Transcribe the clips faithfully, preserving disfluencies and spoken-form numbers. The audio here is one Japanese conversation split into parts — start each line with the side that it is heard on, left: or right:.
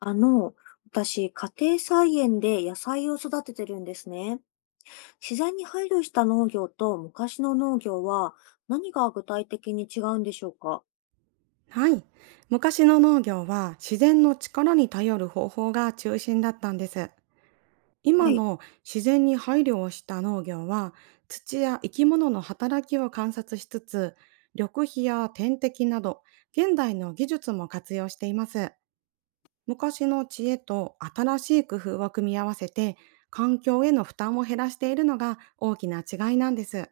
left: あの、私、家庭菜園で野菜を育ててるんですね。自然に配慮した農業と昔の農業は何が具体的に違うんでしょうか？
right: はい。昔の農業は自然の力に頼る方法が中心だったんです。
left: は
right: 今
left: い。
right: の自然に配慮をした農業は、土や生き物の働きを観察しつつ、緑肥や天敵など現代の技術も活用しています。昔の知恵と新しい工夫を組み合わせて、環境への負担を減らしているのが大きな違いなんです。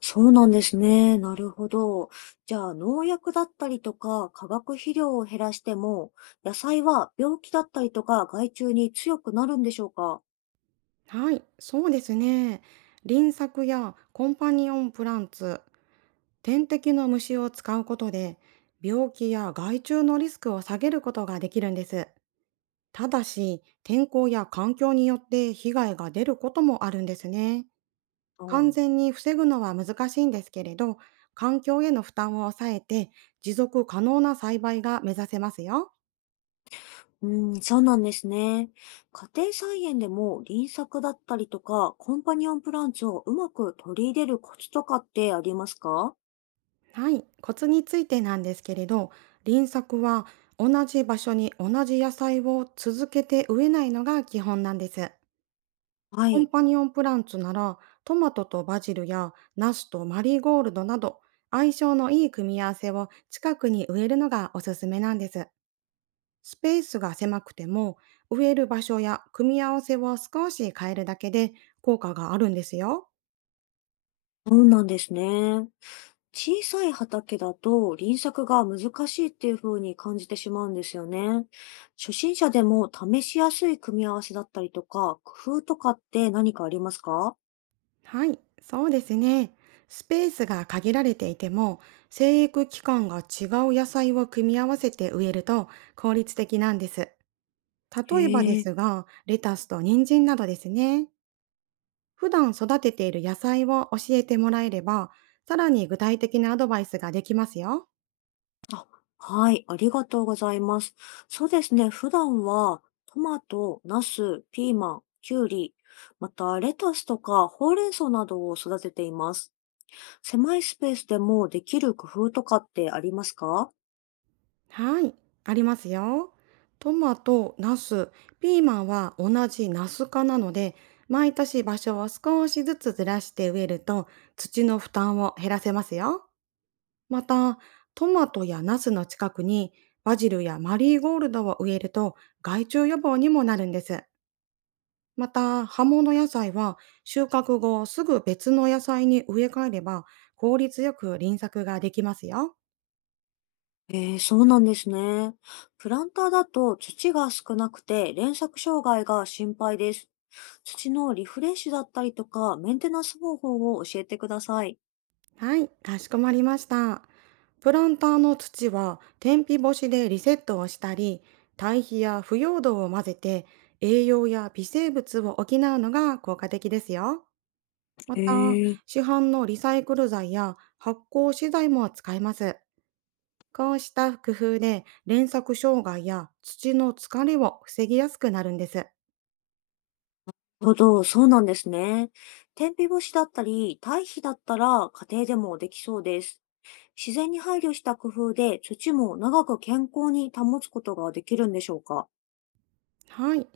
left: そうなんですね。なるほど。じゃあ、農薬だったりとか、化学肥料を減らしても、野菜は病気だったりとか、害虫に強くなるんでしょうか？
right: はい、そうですね。輪作やコンパニオンプランツ、天敵の虫を使うことで、病気や害虫のリスクを下げることができるんです。ただし、天候や環境によって被害が出ることもあるんですね。
left: う
right: 完
left: ん。
right: 全に防ぐのは難しいんですけれど、環境への負担を抑えて持続可能な栽培が目指せますよ。
left: うん、そうなんですね。家庭菜園でも輪作だったりとか、コンパニオンプランツをうまく取り入れるコツとかってありますか？
right: はい、コツについてなんですけれど、輪作は同じ場所に同じ野菜を続けて植えないのが基本なんです。
left: は
right: コン
left: い。
right: パニオンプランツなら、トマトとバジルやナスとマリーゴールドなど、相性のいい組み合わせを近くに植えるのがおすすめなんです。スペースが狭くても、植える場所や組み合わせを少し変えるだけで効果があるんですよ。
left: そうなんですね。小さい畑だと輪作が難しいっていう風に感じてしまうんですよね。初心者でも試しやすい組み合わせだったりとか、工夫とかって何かありますか？
right: はい、そうですね。スペースが限られていても、生育期間が違う野菜を組み合わせて植えると効率的なんです。例えばで
left: へえ。
right: すが、レタスと人参などですね。普段育てている野菜を教えてもらえれば、さらに具体的なアドバイスができますよ。
left: あ、はい、ありがとうございます。そうですね、普段はトマト、ナス、ピーマン、キュウリ、またレタスとかほうれん草などを育てています。狭いスペースでもできる工夫とかってありますか？
right: はい、ありますよ。トマト、ナス、ピーマンは同じナス科なので、毎年場所を少しずつずらして植えると土の負担を減らせますよ。また、トマトやナスの近くにバジルやマリーゴールドを植えると、害虫予防にもなるんです。また、葉物野菜は収穫後すぐ別の野菜に植え替えれば、効率よく輪作ができますよ。
left: えー、そうなんですね。プランターだと土が少なくて連作障害が心配です。土のリフレッシュだったりとかメンテナンス方法を教えてください。
right: はい、かしこまりました。プランターの土は天日干しでリセットをしたり、堆肥や腐葉土を混ぜて栄養や微生物を補うのが効果的ですよ。ま
left: え
right: た、
left: ー
right: 市販のリサイクル材や発酵資材も使えます。こうした工夫で連作障害や土の疲れを防ぎやすくなるんです。
left: ほど、そうなんですね。天日干しだったり、堆肥だったら家庭でもできそうです。自然に配慮した工夫で土も長く健康に保つことができるんでしょうか？
right: はい。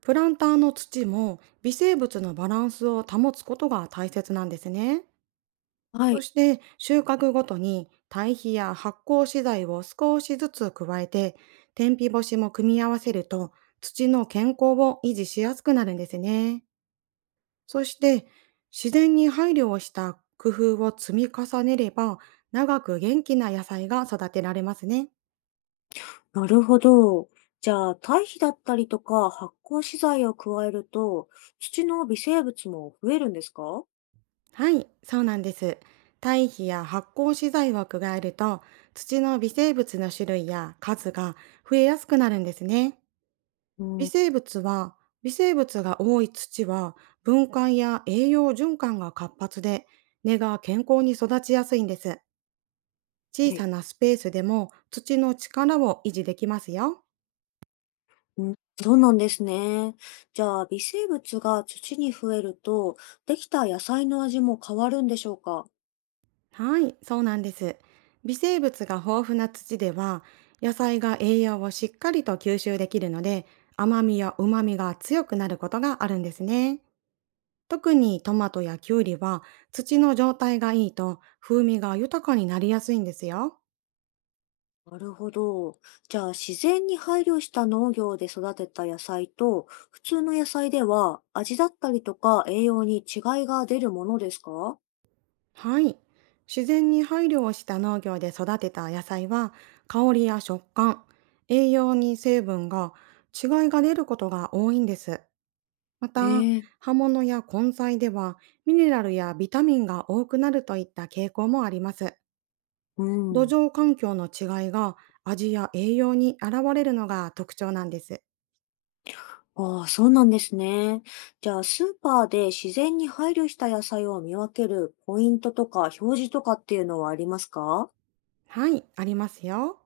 right: プランターの土も微生物のバランスを保つことが大切なんですね。
left: は
right: そ
left: い。
right: して、収穫ごとに堆肥や発酵資材を少しずつ加えて、天日干しも組み合わせると、土の健康を維持しやすくなるんですね。そして、自然に配慮をした工夫を積み重ねれば、長く元気な野菜が育てられますね。
left: なるほど。じゃあ、堆肥だったりとか発酵資材を加えると、土の微生物も増えるんですか？
right: はい、そうなんです。堆肥や発酵資材を加えると、土の微生物の種類や数が増えやすくなるんですね。
left: う
right: 微
left: ん。
right: 生物は微生物が多い土は、分解や栄養循環が活発で、根が健康に育ちやすいんです。小
left: はい。
right: さなスペースでも土の力を維持できますよ。
left: うん、そうなんですね。じゃあ、微生物が土に増えると、できた野菜の味も変わるんでしょうか？
right: はい、そうなんです。微生物が豊富な土では、野菜が栄養をしっかりと吸収できるので、甘みや旨みが強くなることがあるんですね。特にトマトやキュウリは、土の状態がいいと風味が豊かになりやすいんですよ。
left: なるほど。じゃあ、自然に配慮した農業で育てた野菜と、普通の野菜では、味だったりとか栄養に違いが出るものですか？
right: はい。自然に配慮をした農業で育てた野菜は、香りや食感、栄養に成分が違いが出ることが多いんです。ま
left: え
right: た、
left: え、
right: 葉物や根菜ではミネラルやビタミンが多くなるといった傾向もあります。
left: う
right: 土
left: ん。
right: 壌環境の違いが味や栄養に現れるのが特徴なんです。
left: ああ、そうなんですね。じゃあ、スーパーで自然に配慮した野菜を見分けるポイントとか表示とかっていうのはありますか？
right: はい、ありますよ。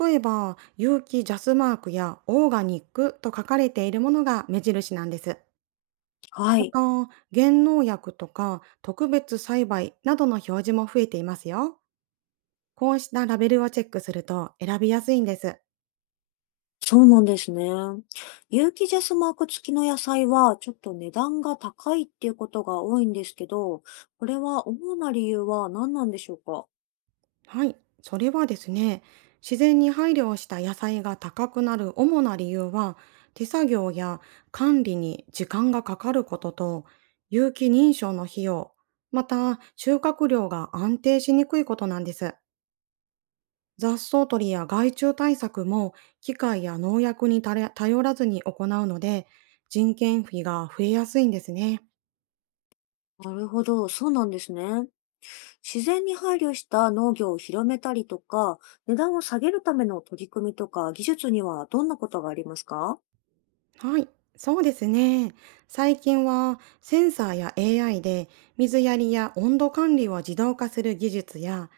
right: 例えば、有機ジャスマークやオーガニックと書かれているものが目印なんです。
left: は
right: ま
left: い。
right: た、減農薬とか特別栽培などの表示も増えていますよ。こうしたラベルをチェックすると選びやすいんです。
left: そうなんですね。有機ジャスマーク付きの野菜はちょっと値段が高いっていうことが多いんですけど、これは主な理由は何なんでしょうか？
right: はい、それはですね、自然に配慮をした野菜が高くなる主な理由は、手作業や管理に時間がかかることと、有機認証の費用、また収穫量が安定しにくいことなんです。雑草取りや害虫対策も、機械や農薬に頼ら頼らずに行うので、人件費が増えやすいんですね。
left: なるほど、そうなんですね。自然に配慮した農業を広めたりとか、値段を下げるための取り組みとか技術にはどんなことがありますか？
right: はい、そうですね。最近はセンサーや エーアイ で、水やりや温度管理を自動化する技術や、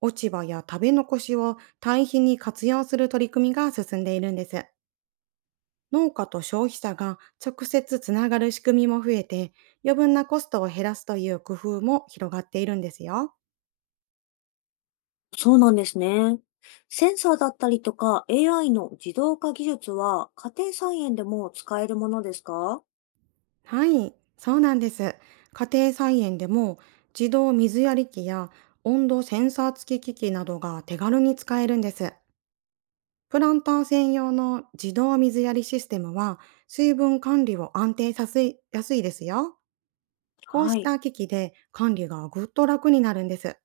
right: 落ち葉や食べ残しを堆肥に活用する取り組みが進んでいるんです。農家と消費者が直接つながる仕組みも増えて、余分なコストを減らすという工夫も広がっているんですよ。
left: そうなんですね。センサーだったりとか エーアイ の自動化技術は家庭菜園でも使えるものですか？
right: はい、そうなんです。家庭菜園でも自動水やり機や温度センサー付き機器などが手軽に使えるんです。プランター専用の自動水やりシステムは、水分管理を安定させやすいですよ。こう
left: は
right: し
left: い。
right: た機器で管理がぐっと楽になるんです。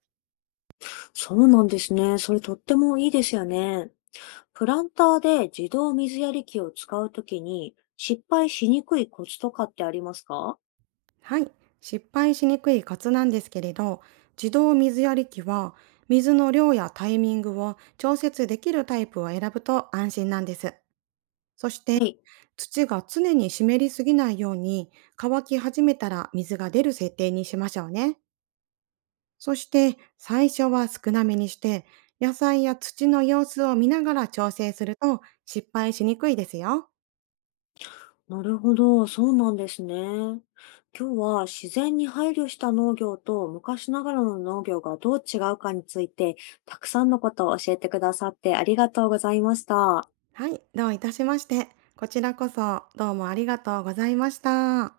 left: そうなんですね。それとってもいいですよね。プランターで自動水やり機を使うときに失敗しにくいコツとかってありますか？
right: はい。失敗しにくいコツなんですけれど、自動水やり機は水の量やタイミングを調節できるタイプを選ぶと安心なんです。そして、
left: はい。
right: 土が常に湿りすぎないように、乾き始めたら水が出る設定にしましょうね。そして、最初は少なめにして、野菜や土の様子を見ながら調整すると失敗しにくいですよ。
left: なるほど。そうなんですね。今日は自然に配慮した農業と昔ながらの農業がどう違うかについてたくさんのことを教えてくださってありがとうございました。
right: はい、どういたしまして。こちらこそどうもありがとうございました。